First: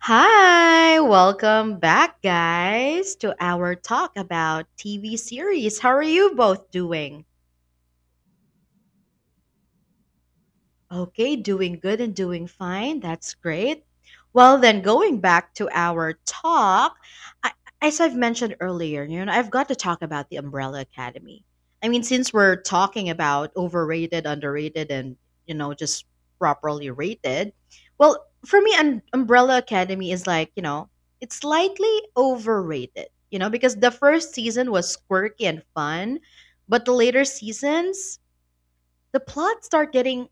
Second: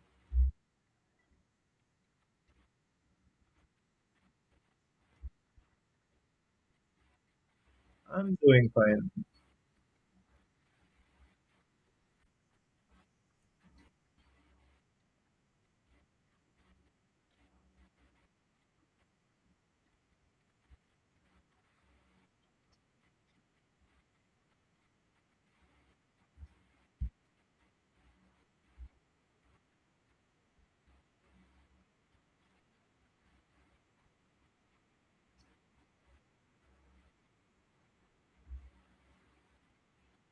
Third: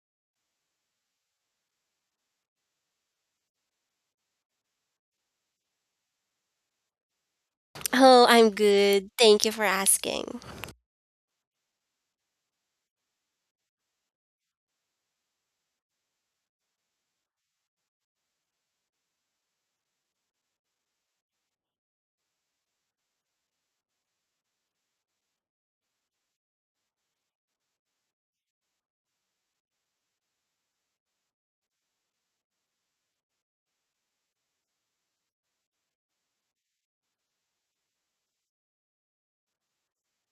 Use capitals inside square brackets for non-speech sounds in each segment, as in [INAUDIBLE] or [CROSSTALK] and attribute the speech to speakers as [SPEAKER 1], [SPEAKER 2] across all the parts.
[SPEAKER 1] Hi, welcome back, guys, to our talk about TV series. How are you both doing?
[SPEAKER 2] Oh,
[SPEAKER 3] I'm
[SPEAKER 2] I'm
[SPEAKER 3] doing
[SPEAKER 2] good.
[SPEAKER 3] fine.
[SPEAKER 2] Thank you for asking.
[SPEAKER 1] Okay, doing good and doing fine. That's great. Well, then going back to our talk, I, as I've mentioned earlier, I've got to talk about the Umbrella Academy. I mean, since we're talking about overrated, underrated, and just properly rated, well, for me, Umbrella Academy is like it's slightly overrated. You know, because the first season was quirky and fun, but the later seasons, the plots start getting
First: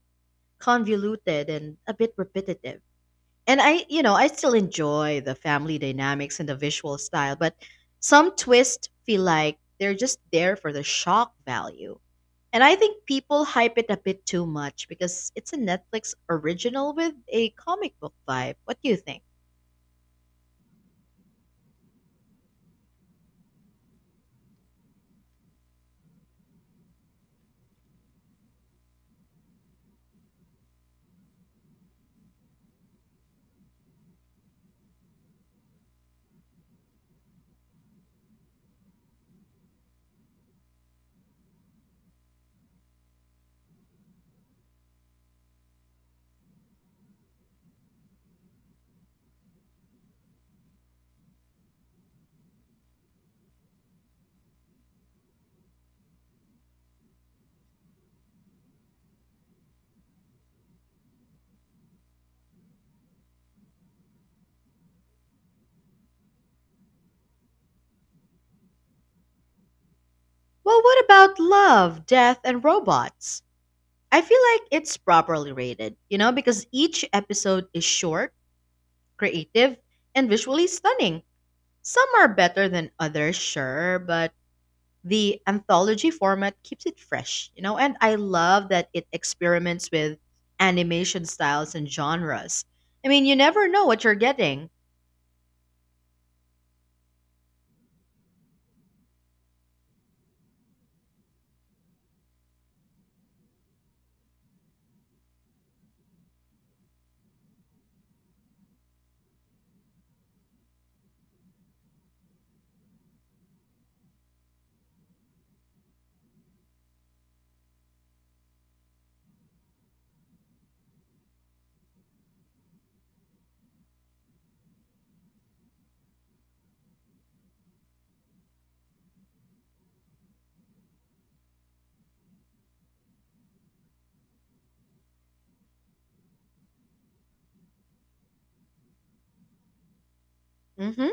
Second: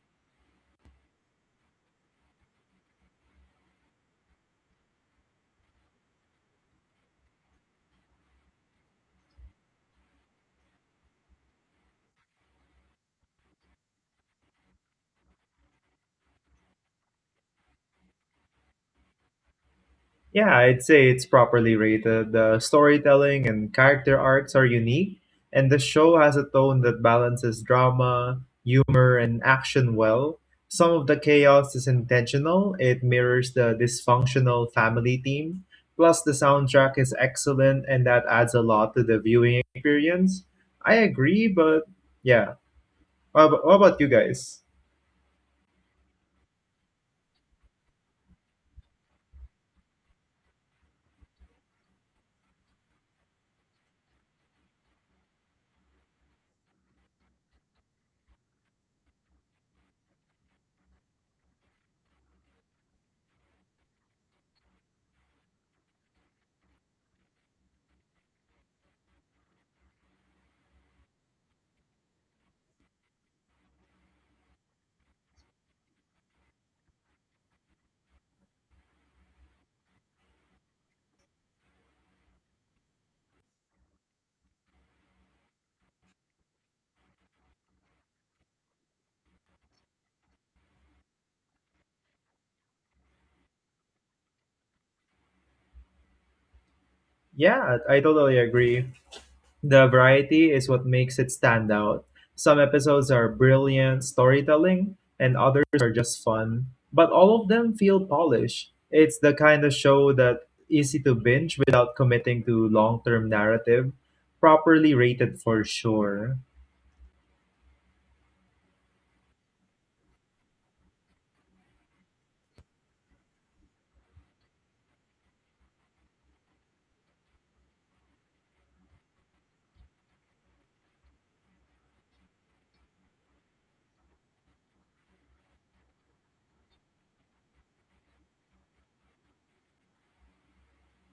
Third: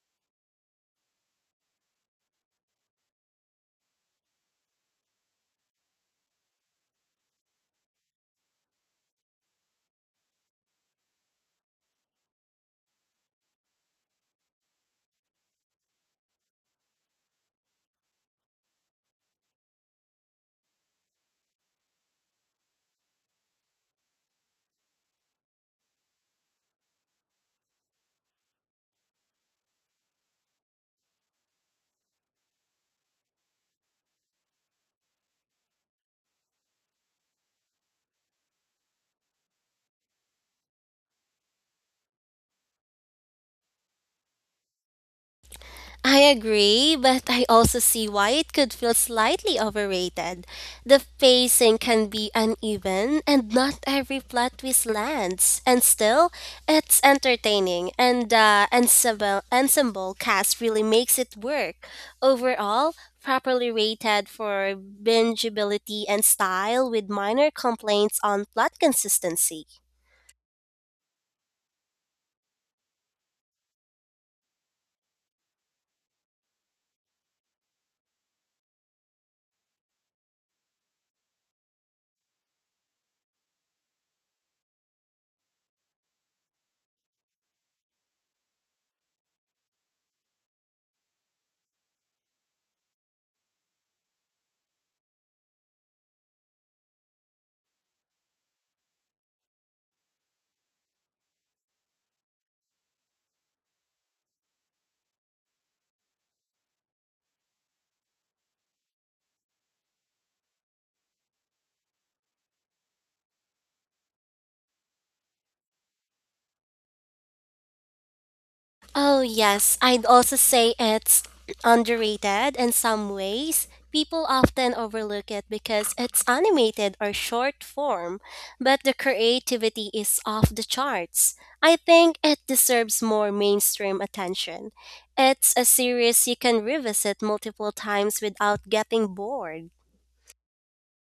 [SPEAKER 1] convoluted and a bit repetitive. And I still enjoy the family dynamics and the visual style, but some twists feel like they're just there for the shock value. And I think people hype it a bit too much because it's a Netflix original with a comic book vibe. What do you think?
[SPEAKER 3] Yeah, I'd say it's properly rated. The storytelling and character arcs are unique, and the show has a tone that balances drama, humor, and action well. Some of the chaos is intentional, it mirrors the dysfunctional family theme. Plus, the soundtrack is excellent, and that adds a lot to the viewing experience. I agree, but yeah. What about you guys?
[SPEAKER 2] I agree, but I also see why it could feel slightly overrated. The pacing can be uneven, and not every plot twist lands. And still, it's entertaining, and the ensemble cast really makes it work. Overall, properly rated for bingeability and style, with minor complaints on plot consistency.
[SPEAKER 1] Well, what about Love, Death, and Robots? I feel like it's properly rated, because each episode is short, creative, and visually stunning. Some are better than others, sure, but the anthology format keeps it fresh, and I love that it experiments with animation styles and genres. I mean, you never know what you're getting.
[SPEAKER 3] Yeah, I totally agree. The variety is what makes it stand out. Some episodes are brilliant storytelling, and others are just fun, but all of them feel polished. It's the kind of show that easy to binge without committing to long-term narrative, properly rated for sure.
[SPEAKER 2] Oh, yes. I'd also say it's underrated in some ways. People often overlook it because it's animated or short form, but the creativity is off the charts. I think it deserves more mainstream attention. It's a series you can revisit multiple times without getting bored.
[SPEAKER 1] hmm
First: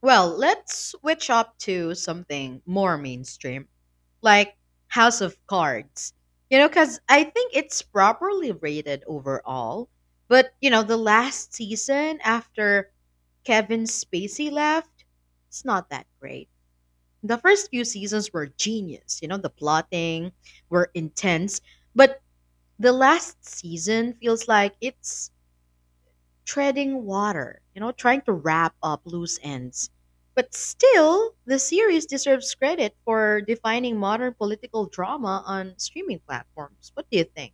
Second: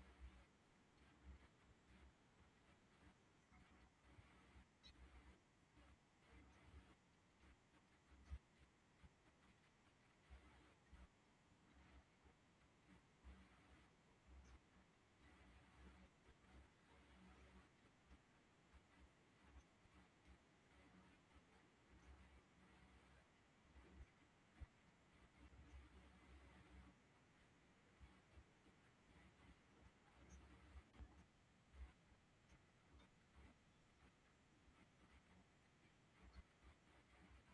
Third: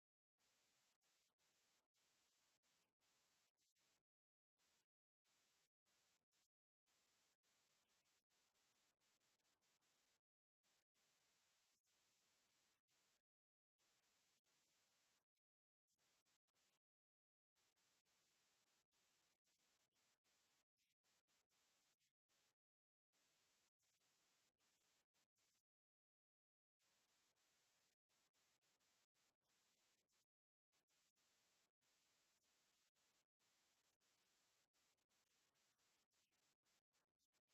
[SPEAKER 1] Well, let's switch up to something more mainstream, like House of Cards, because I think it's properly rated overall. But, the last season after Kevin Spacey left, it's not that great. The first few seasons were genius. You know, the plotting were intense, but the last season feels like it's treading water, trying to wrap up loose ends. But still, the series deserves credit for defining modern political drama on streaming platforms. What do you think?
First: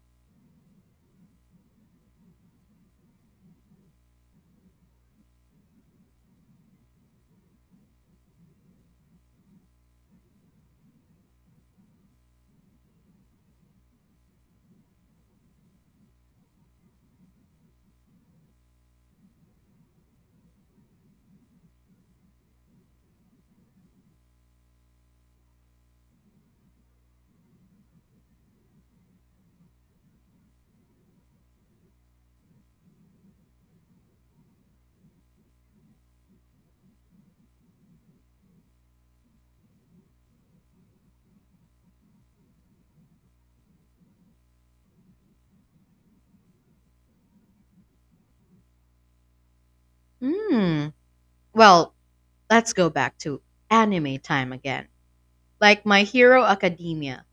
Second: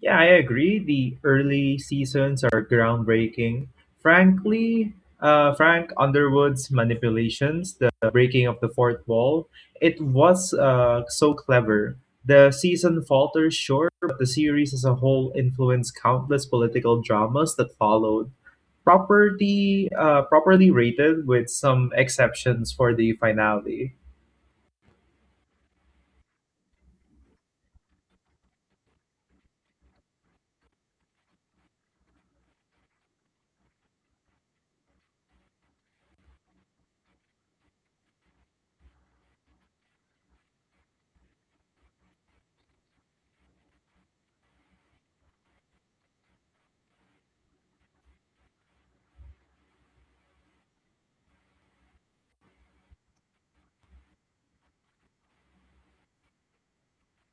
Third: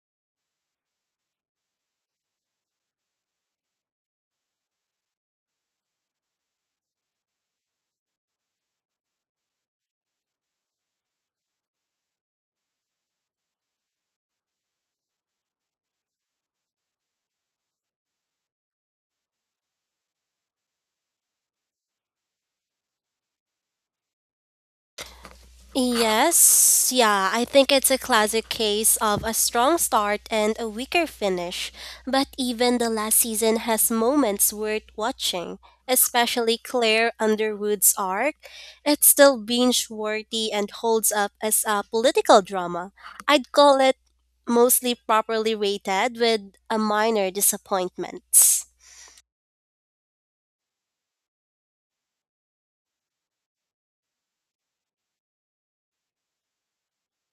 [SPEAKER 3] Yeah, I agree. The early seasons are groundbreaking. Frankly, Frank Underwood's manipulations, the breaking of the fourth wall, it was so clever. The season falters, sure, but the series as a whole influenced countless political dramas that followed. Properly rated, with some exceptions for the finale.
[SPEAKER 2] Yes, yeah, I think it's a classic case of a strong start and a weaker finish. But even the last season has moments worth watching, especially Claire Underwood's arc. It's still binge worthy and holds up as a political drama. I'd call it mostly properly rated with a minor disappointment.
[SPEAKER 1] Hmm. Well, let's go back to anime time again. Like My Hero Academia.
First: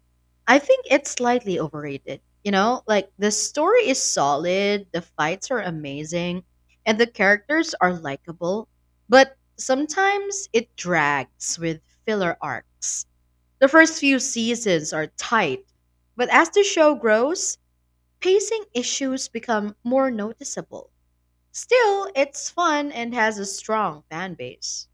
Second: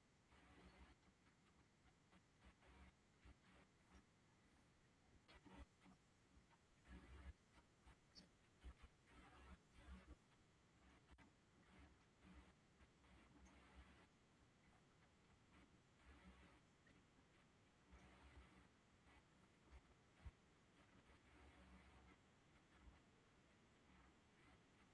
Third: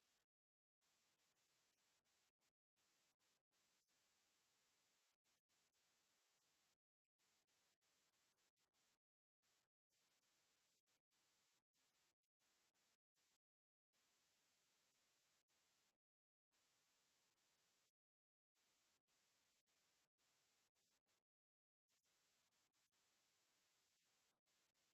[SPEAKER 1] I think it's slightly overrated. You know, like the story is solid, the fights are amazing, and the characters are likable, but sometimes it drags with filler arcs. The first few seasons are tight, but as the show grows, pacing issues become more noticeable. Still, it's fun and has a strong fan base.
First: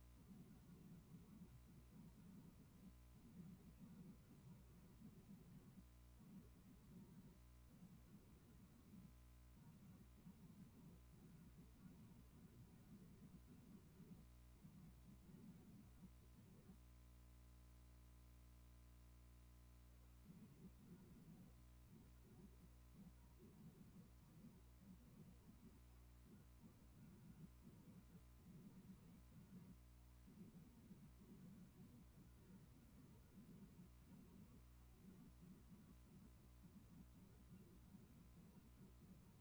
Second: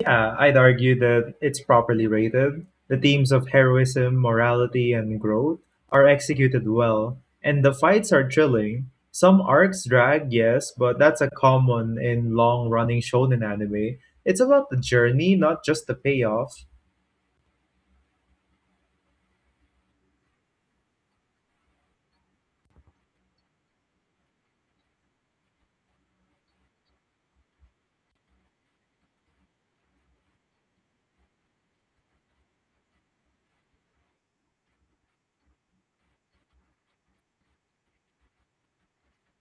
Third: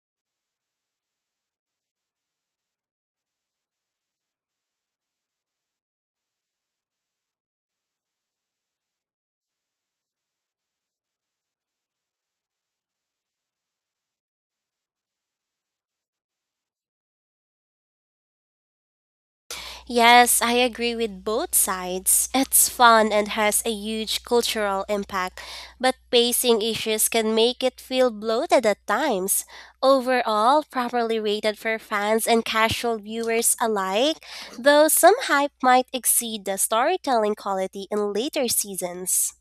[SPEAKER 3] Yeah, I'd argue that it's properly rated. The themes of heroism, morality, and growth are executed well, and the fights are thrilling. Some arcs drag, yes, but that's a common in long running shonen anime. It's about the journey, not just the payoff.
[SPEAKER 2] Yes, I agree with both sides. It's fun and has a huge cultural impact, but pacing issues can make it feel bloated at times. Overall, properly rated for fans and casual viewers alike, though some hype might exceed the storytelling quality in later seasons.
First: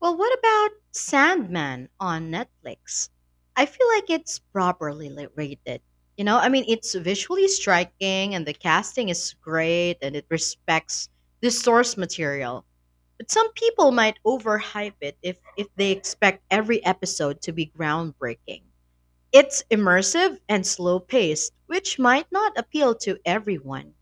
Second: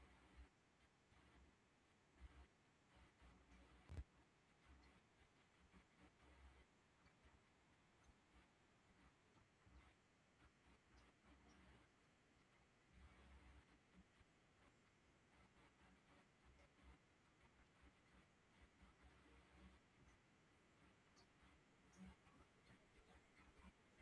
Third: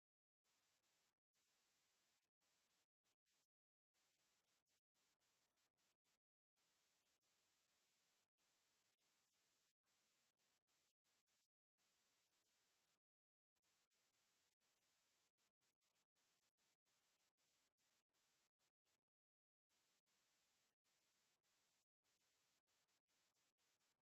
[SPEAKER 1] Well, what about Sandman on Netflix? I feel like it's properly rated. You know, I mean, it's visually striking and the casting is great and it respects the source material. But some people might overhype it if they expect every episode to be groundbreaking. It's immersive and slow paced, which might not appeal to everyone.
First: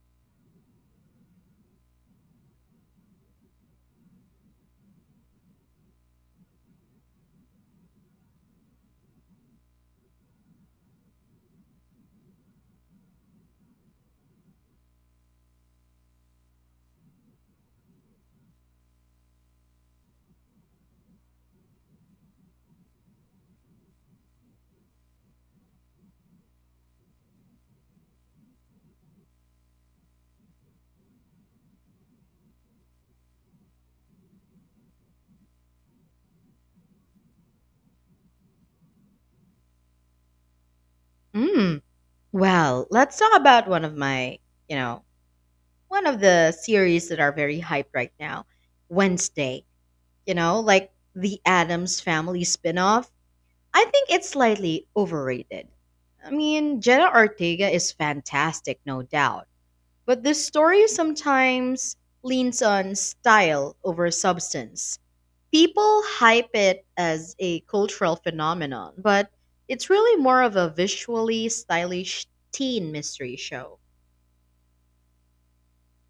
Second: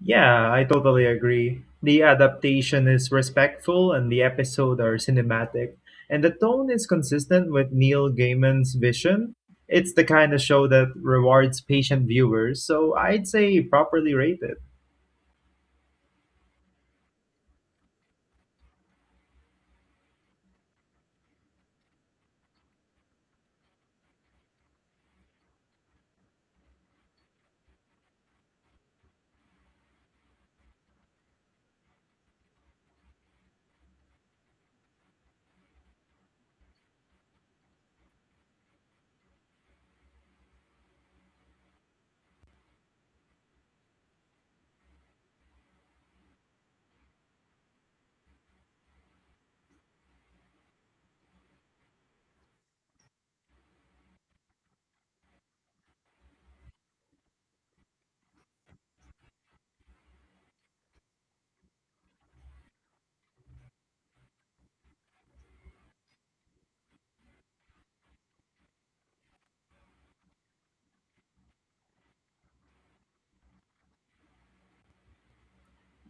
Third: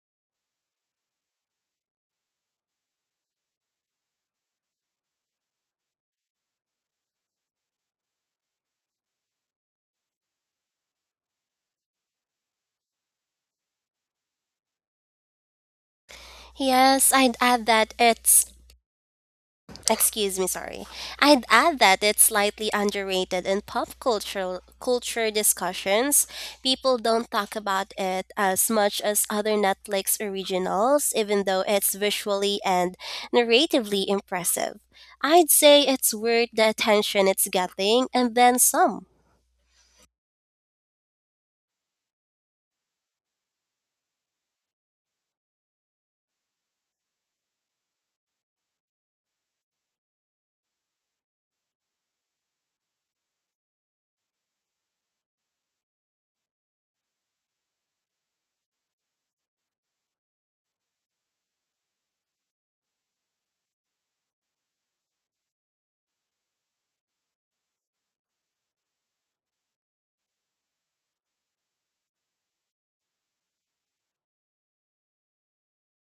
[SPEAKER 3] Yeah, I totally agree. The adaptation is respectful and the episode are cinematic. And the tone is consistent with Neil Gaiman's vision. It's the kind of show that rewards patient viewers, so I'd say properly rated.
[SPEAKER 2] Yes, I'd add that it's excuse me, sorry. I'd add that it's slightly underrated in pop culture discussions. People don't talk about it as much as other Netflix originals, even though it's visually and narratively impressive. I'd say it's worth the attention it's getting and then some.
[SPEAKER 1] Mm, well, let's talk about one of my, you know, one of the series that are very hyped right now, Wednesday. You know, like the Adams Family spinoff. I think it's slightly overrated. I mean, Jenna Ortega is fantastic, no doubt, but this story sometimes leans on style over substance. People hype it as a cultural phenomenon, but it's really more of a visually stylish teen mystery show.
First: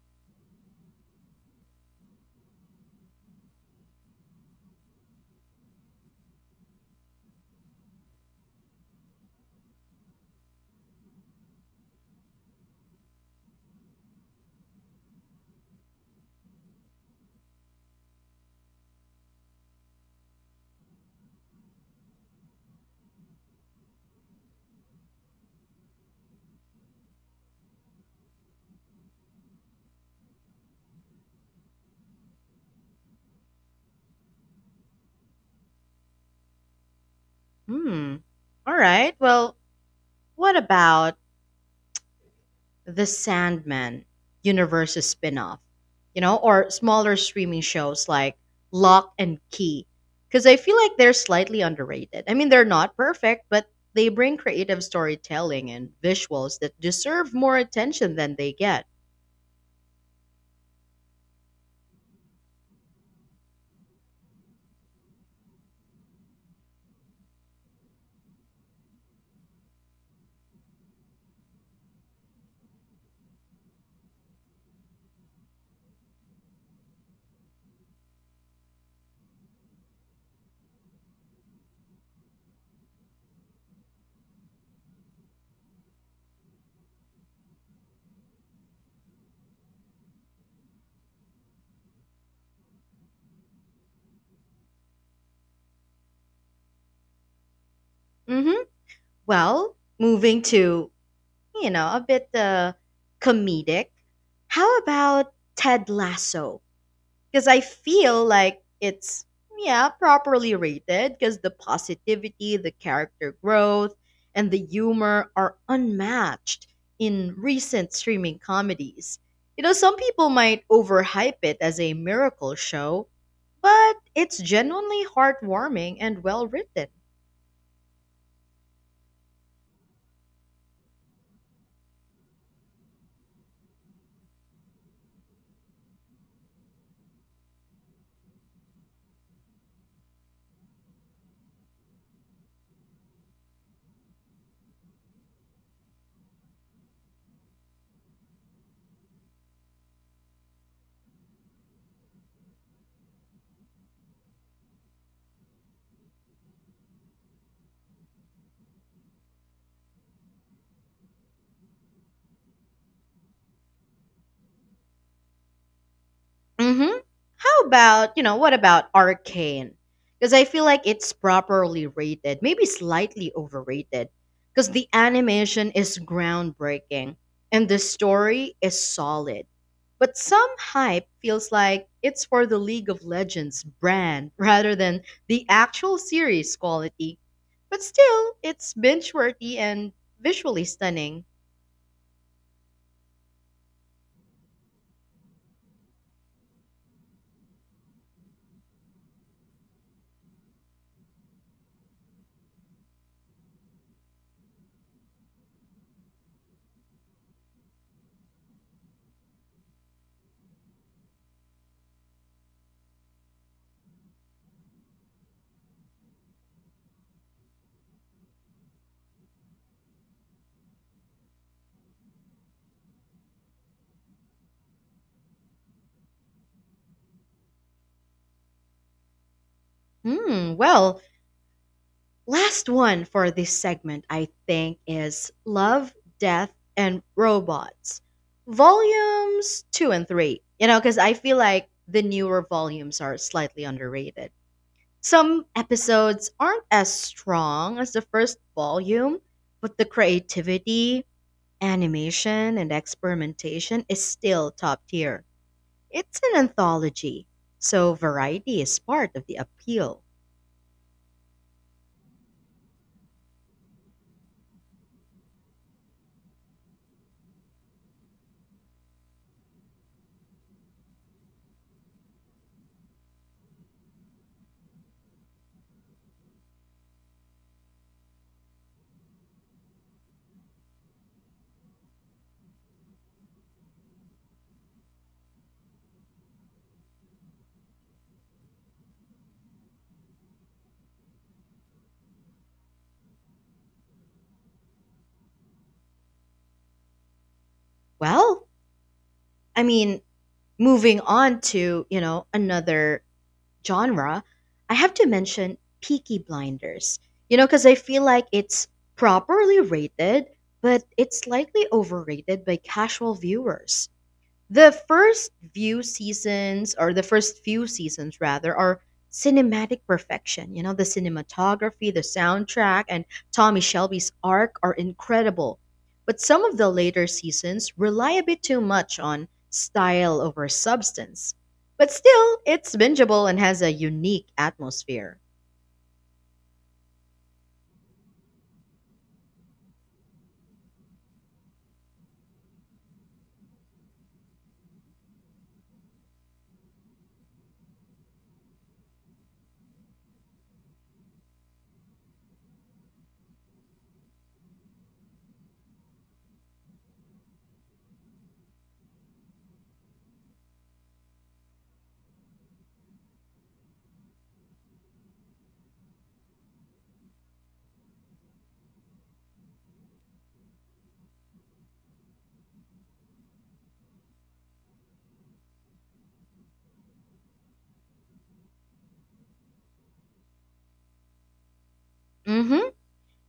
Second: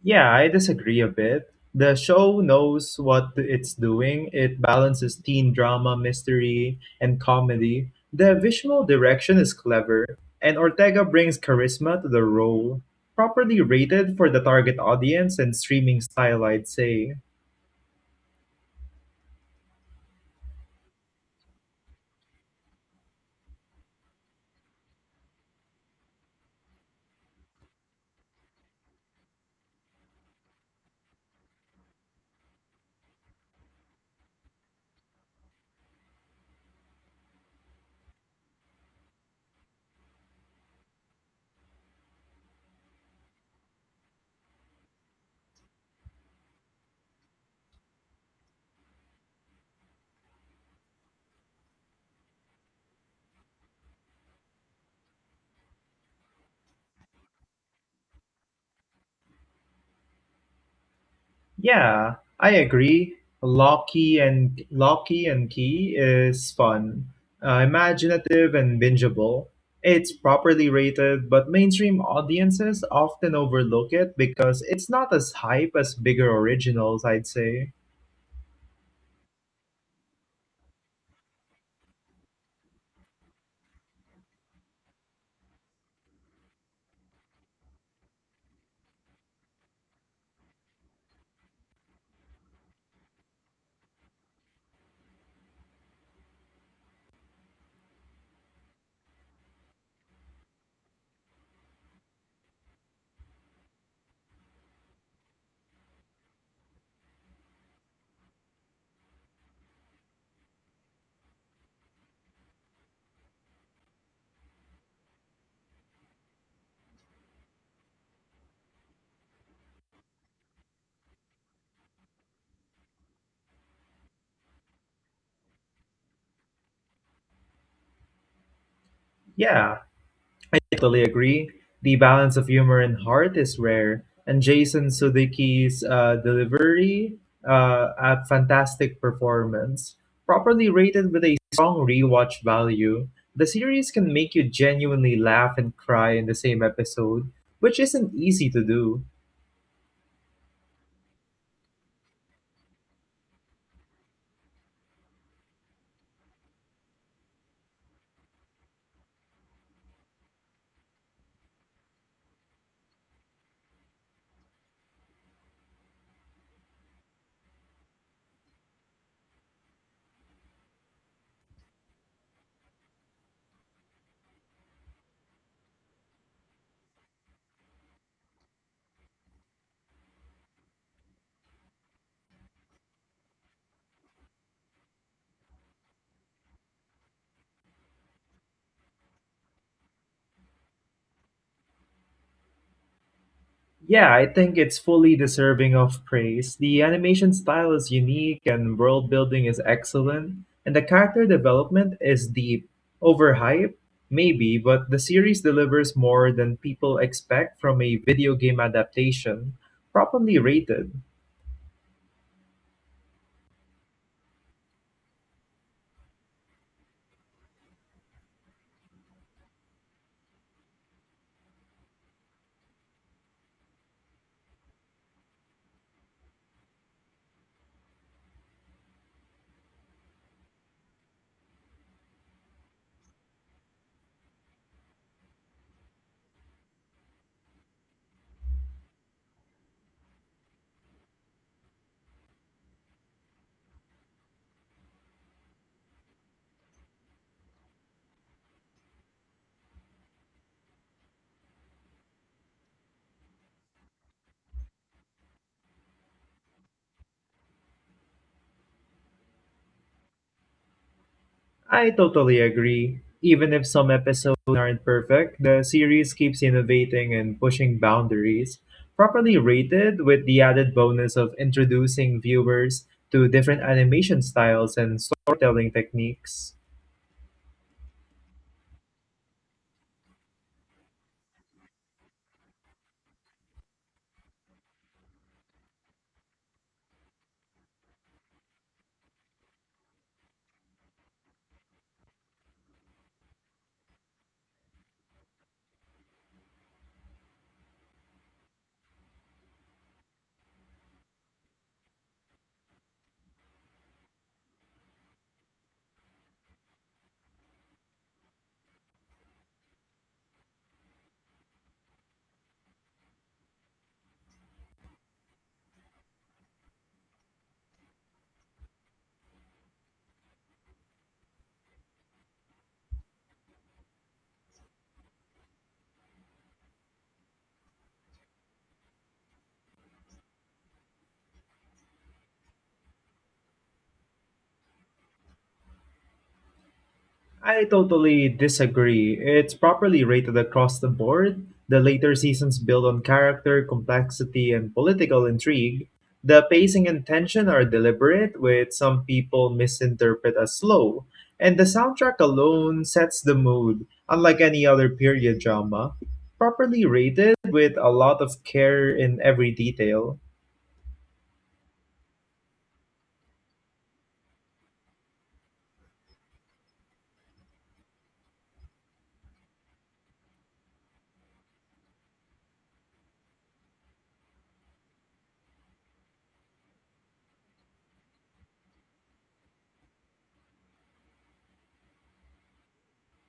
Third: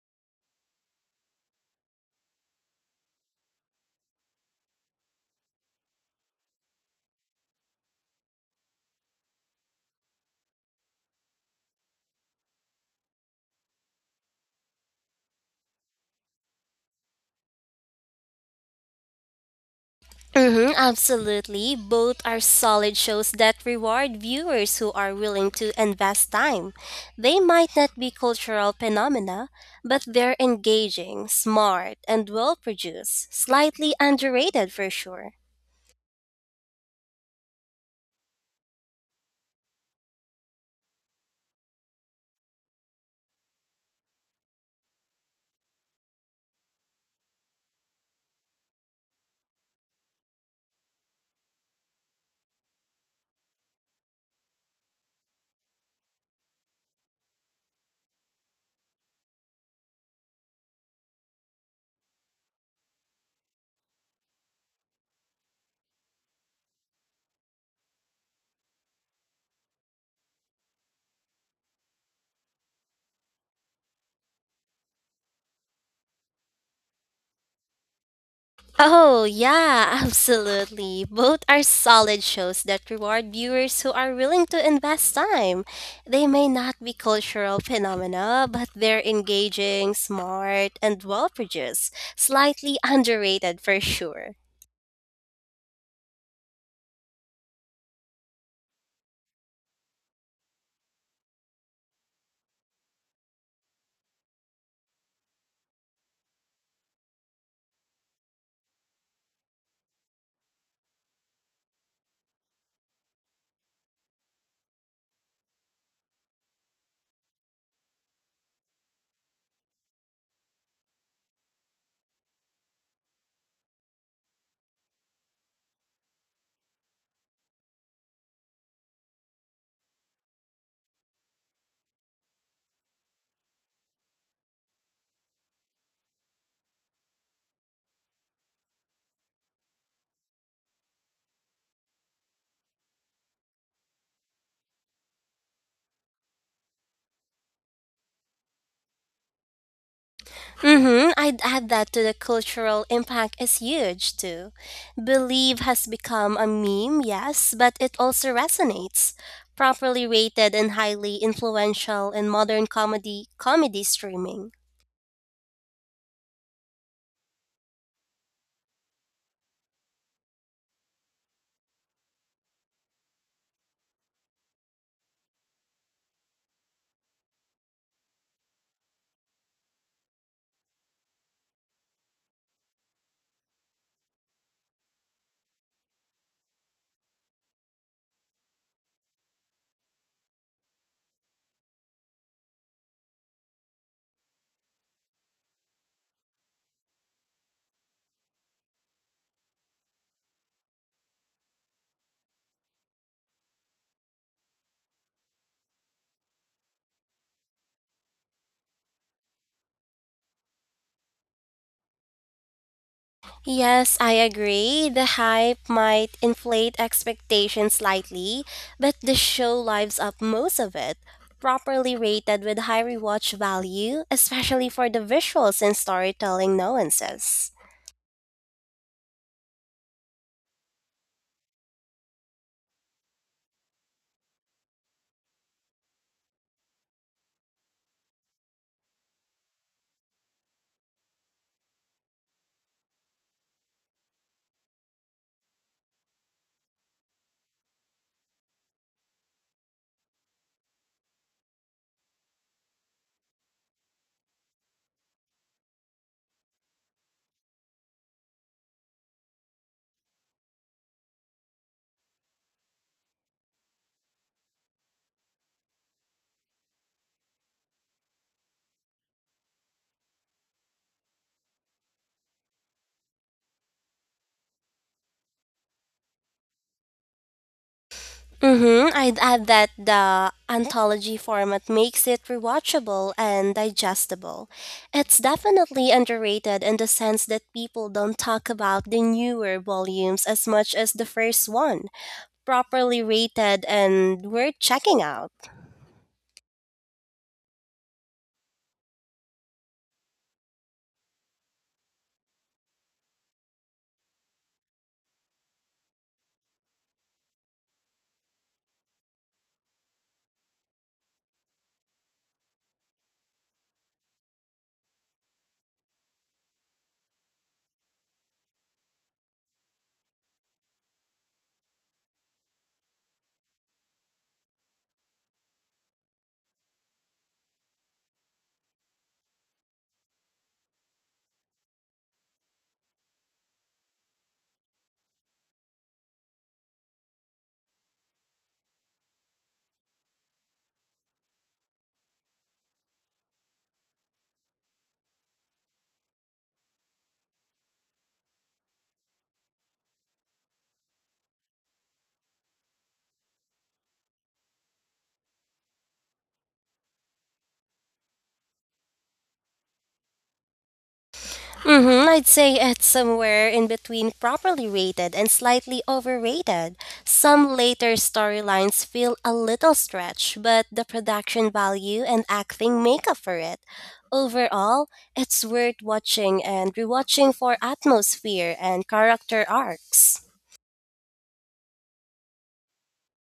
[SPEAKER 3] Yeah, I disagree a bit. The show knows what it's doing. It balances teen drama, mystery, and comedy. The visual direction is clever, and Ortega brings charisma to the role. Properly rated for the target audience and streaming style, I'd say.
[SPEAKER 2] Mm-hmm, absolutely. Both are solid shows that reward viewers who are willing to invest time. They might not be cultural phenomena, but they're engaging, smart, and well produced, slightly underrated for sure.
[SPEAKER 1] Hmm. All right. Well, what about The Sandman Universe's spin-off? You know, or smaller streaming shows like Lock and Key? Because I feel like they're slightly underrated. I mean, they're not perfect, but they bring creative storytelling and visuals that deserve more attention than they get.
[SPEAKER 3] Yeah, I agree. Locky and Key is fun, imaginative and bingeable. It's properly rated, but mainstream audiences often overlook it because it's not as hype as bigger originals, I'd say.
[SPEAKER 2] Oh, yeah, [LAUGHS] absolutely. Both are solid shows that reward viewers who are willing to invest time. They may not be cultural phenomena, but they're engaging, smart, and well produced. Slightly underrated for sure.
[SPEAKER 1] hmm Well, moving to, you know, a bit comedic. How about Ted Lasso? Because I feel like it's yeah properly rated because the positivity, the character growth, and the humor are unmatched in recent streaming comedies. You know, some people might overhype it as a miracle show, but it's genuinely heartwarming and well written.
[SPEAKER 3] Yeah, totally agree. The balance of humor and heart is rare, and Jason Sudeikis' delivery a fantastic performance, properly rated with a strong rewatch value. The series can make you genuinely laugh and cry in the same episode, which isn't easy to do.
[SPEAKER 2] Mm-hmm, I'd add that to the cultural impact is huge too. Believe has become a meme, yes, but it also resonates. Properly rated and highly influential in modern comedy streaming.
[SPEAKER 1] Mm-hmm. How about, what about Arcane? Because I feel like it's properly rated, maybe slightly overrated, because the animation is groundbreaking and the story is solid. But some hype feels like it's for the League of Legends brand [LAUGHS] rather than the actual series quality. But still, it's binge worthy and visually stunning.
[SPEAKER 3] Yeah, I think it's fully deserving of praise. The animation style is unique and world building is excellent, and the character development is deep. Overhyped, maybe, but the series delivers more than people expect from a video game adaptation, properly rated.
[SPEAKER 2] Yes, I agree. The hype might inflate expectations slightly, but the show lives up most of it. Properly rated with high rewatch value, especially for the visuals and storytelling nuances.
[SPEAKER 1] Hmm, well, last one for this segment, I think, is Love, Death, and Robots, volumes two and three. You know, because I feel like the newer volumes are slightly underrated. Some episodes aren't as strong as the first volume, but the creativity, animation, and experimentation is still top tier. It's an anthology, so variety is part of the appeal.
[SPEAKER 3] I totally agree. Even if some episodes aren't perfect, the series keeps innovating and pushing boundaries, properly rated with the added bonus of introducing viewers to different animation styles and storytelling techniques.
[SPEAKER 2] Mm-hmm. I'd add that the anthology format makes it rewatchable and digestible. It's definitely underrated in the sense that people don't talk about the newer volumes as much as the first one. Properly rated and worth checking out.
[SPEAKER 1] Well, I mean, moving on to, another genre, I have to mention Peaky Blinders. You know, because I feel like it's properly rated, but it's slightly overrated by casual viewers. The first few seasons rather, are cinematic perfection. You know, the cinematography, the soundtrack, and Tommy Shelby's arc are incredible. But some of the later seasons rely a bit too much on style over substance. But still, it's bingeable and has a unique atmosphere.
[SPEAKER 3] I totally disagree. It's properly rated across the board. The later seasons build on character, complexity, and political intrigue. The pacing and tension are deliberate, which some people misinterpret as slow. And the soundtrack alone sets the mood, unlike any other period drama. Properly rated, with a lot of care in every detail.
[SPEAKER 2] Mm-hmm, I'd say it's somewhere in between properly rated and slightly overrated. Some later storylines feel a little stretched, but the production value and acting make up for it. Overall, it's worth watching and rewatching for atmosphere and character arcs.
[SPEAKER 1] hmm.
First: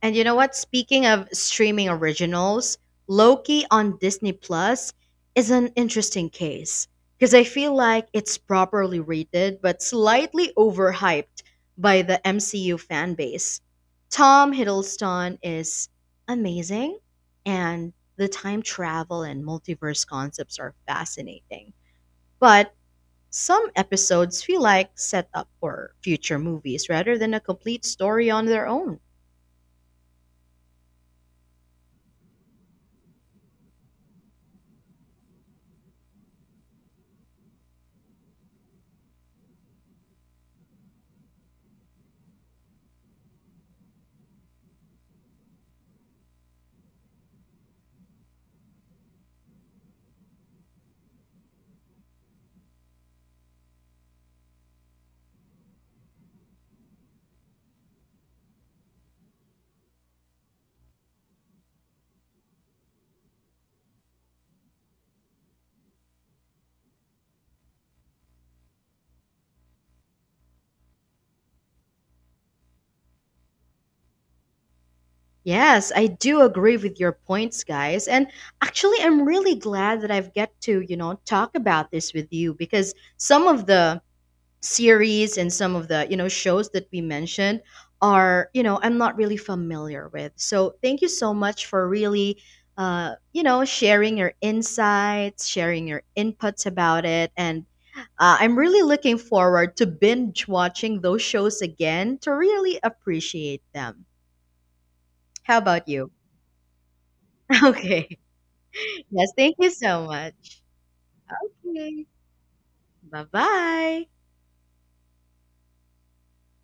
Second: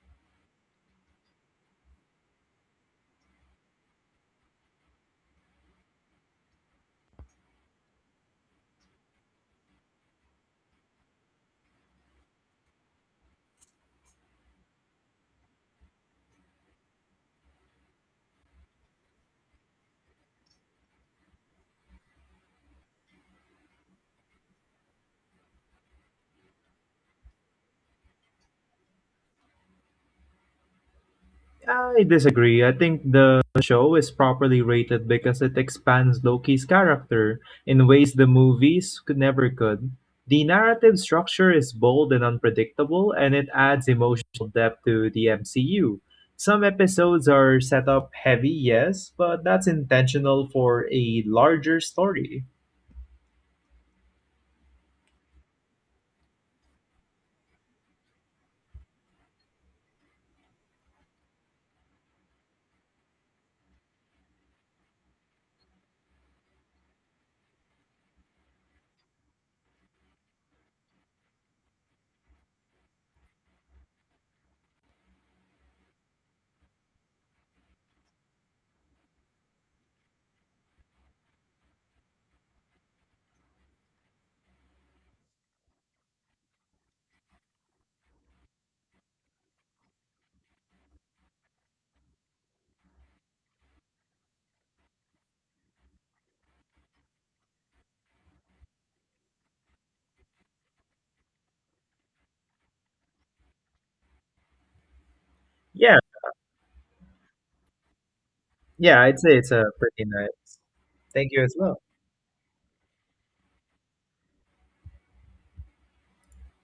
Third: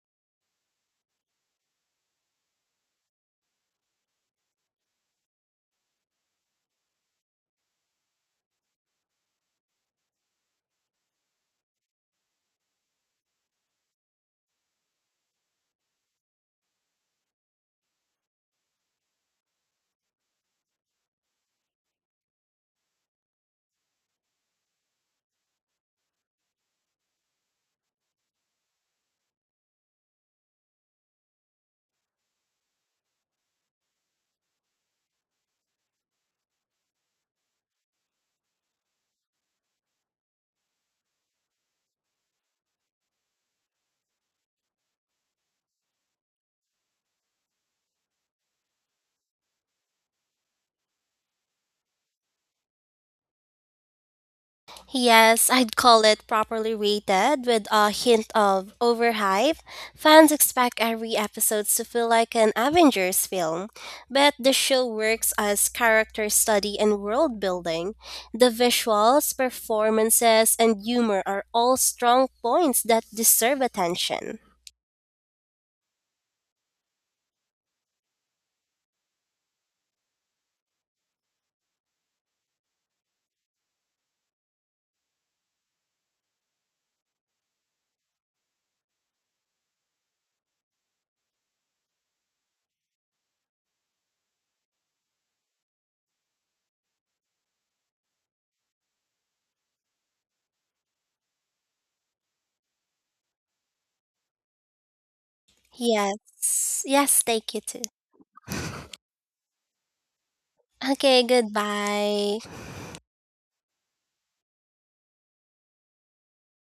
[SPEAKER 1] And you know what? Speaking of streaming originals, Loki on Disney Plus is an interesting case because I feel like it's properly rated but slightly overhyped by the MCU fan base. Tom Hiddleston is amazing, and the time travel and multiverse concepts are fascinating. But some episodes feel like set up for future movies rather than a complete story on their own.
[SPEAKER 3] I disagree. I think the show is properly rated because it expands Loki's character in ways the movies could never could. The narrative structure is bold and unpredictable, and it adds emotional depth to the MCU. Some episodes are set up heavy, yes, but that's intentional for a larger story.
[SPEAKER 2] Yes, I'd call it properly rated with a hint of overhype. Fans expect every episode to feel like an Avengers film, but the show works as character study and world building. The visuals, performances, and humor are all strong points that deserve attention.
[SPEAKER 1] Yes, I do agree with your points, guys. And actually, I'm really glad that I've get to, talk about this with you because some of the series and some of the, shows that we mentioned are, I'm not really familiar with. So thank you so much for really, sharing your insights, sharing your inputs about it. And I'm really looking forward to binge watching those shows again to really appreciate them. How about
[SPEAKER 3] Yeah,
[SPEAKER 1] you?
[SPEAKER 2] Yes, yes, thank you
[SPEAKER 1] [LAUGHS]
[SPEAKER 2] too.
[SPEAKER 1] Okay.
[SPEAKER 3] yeah, I'd
[SPEAKER 1] Yes,
[SPEAKER 3] say it's
[SPEAKER 1] thank
[SPEAKER 3] a
[SPEAKER 1] you so
[SPEAKER 3] pretty nice.
[SPEAKER 1] much.
[SPEAKER 2] Okay,
[SPEAKER 3] Thank you as well.
[SPEAKER 1] Okay.
[SPEAKER 2] goodbye.
[SPEAKER 1] Bye-bye.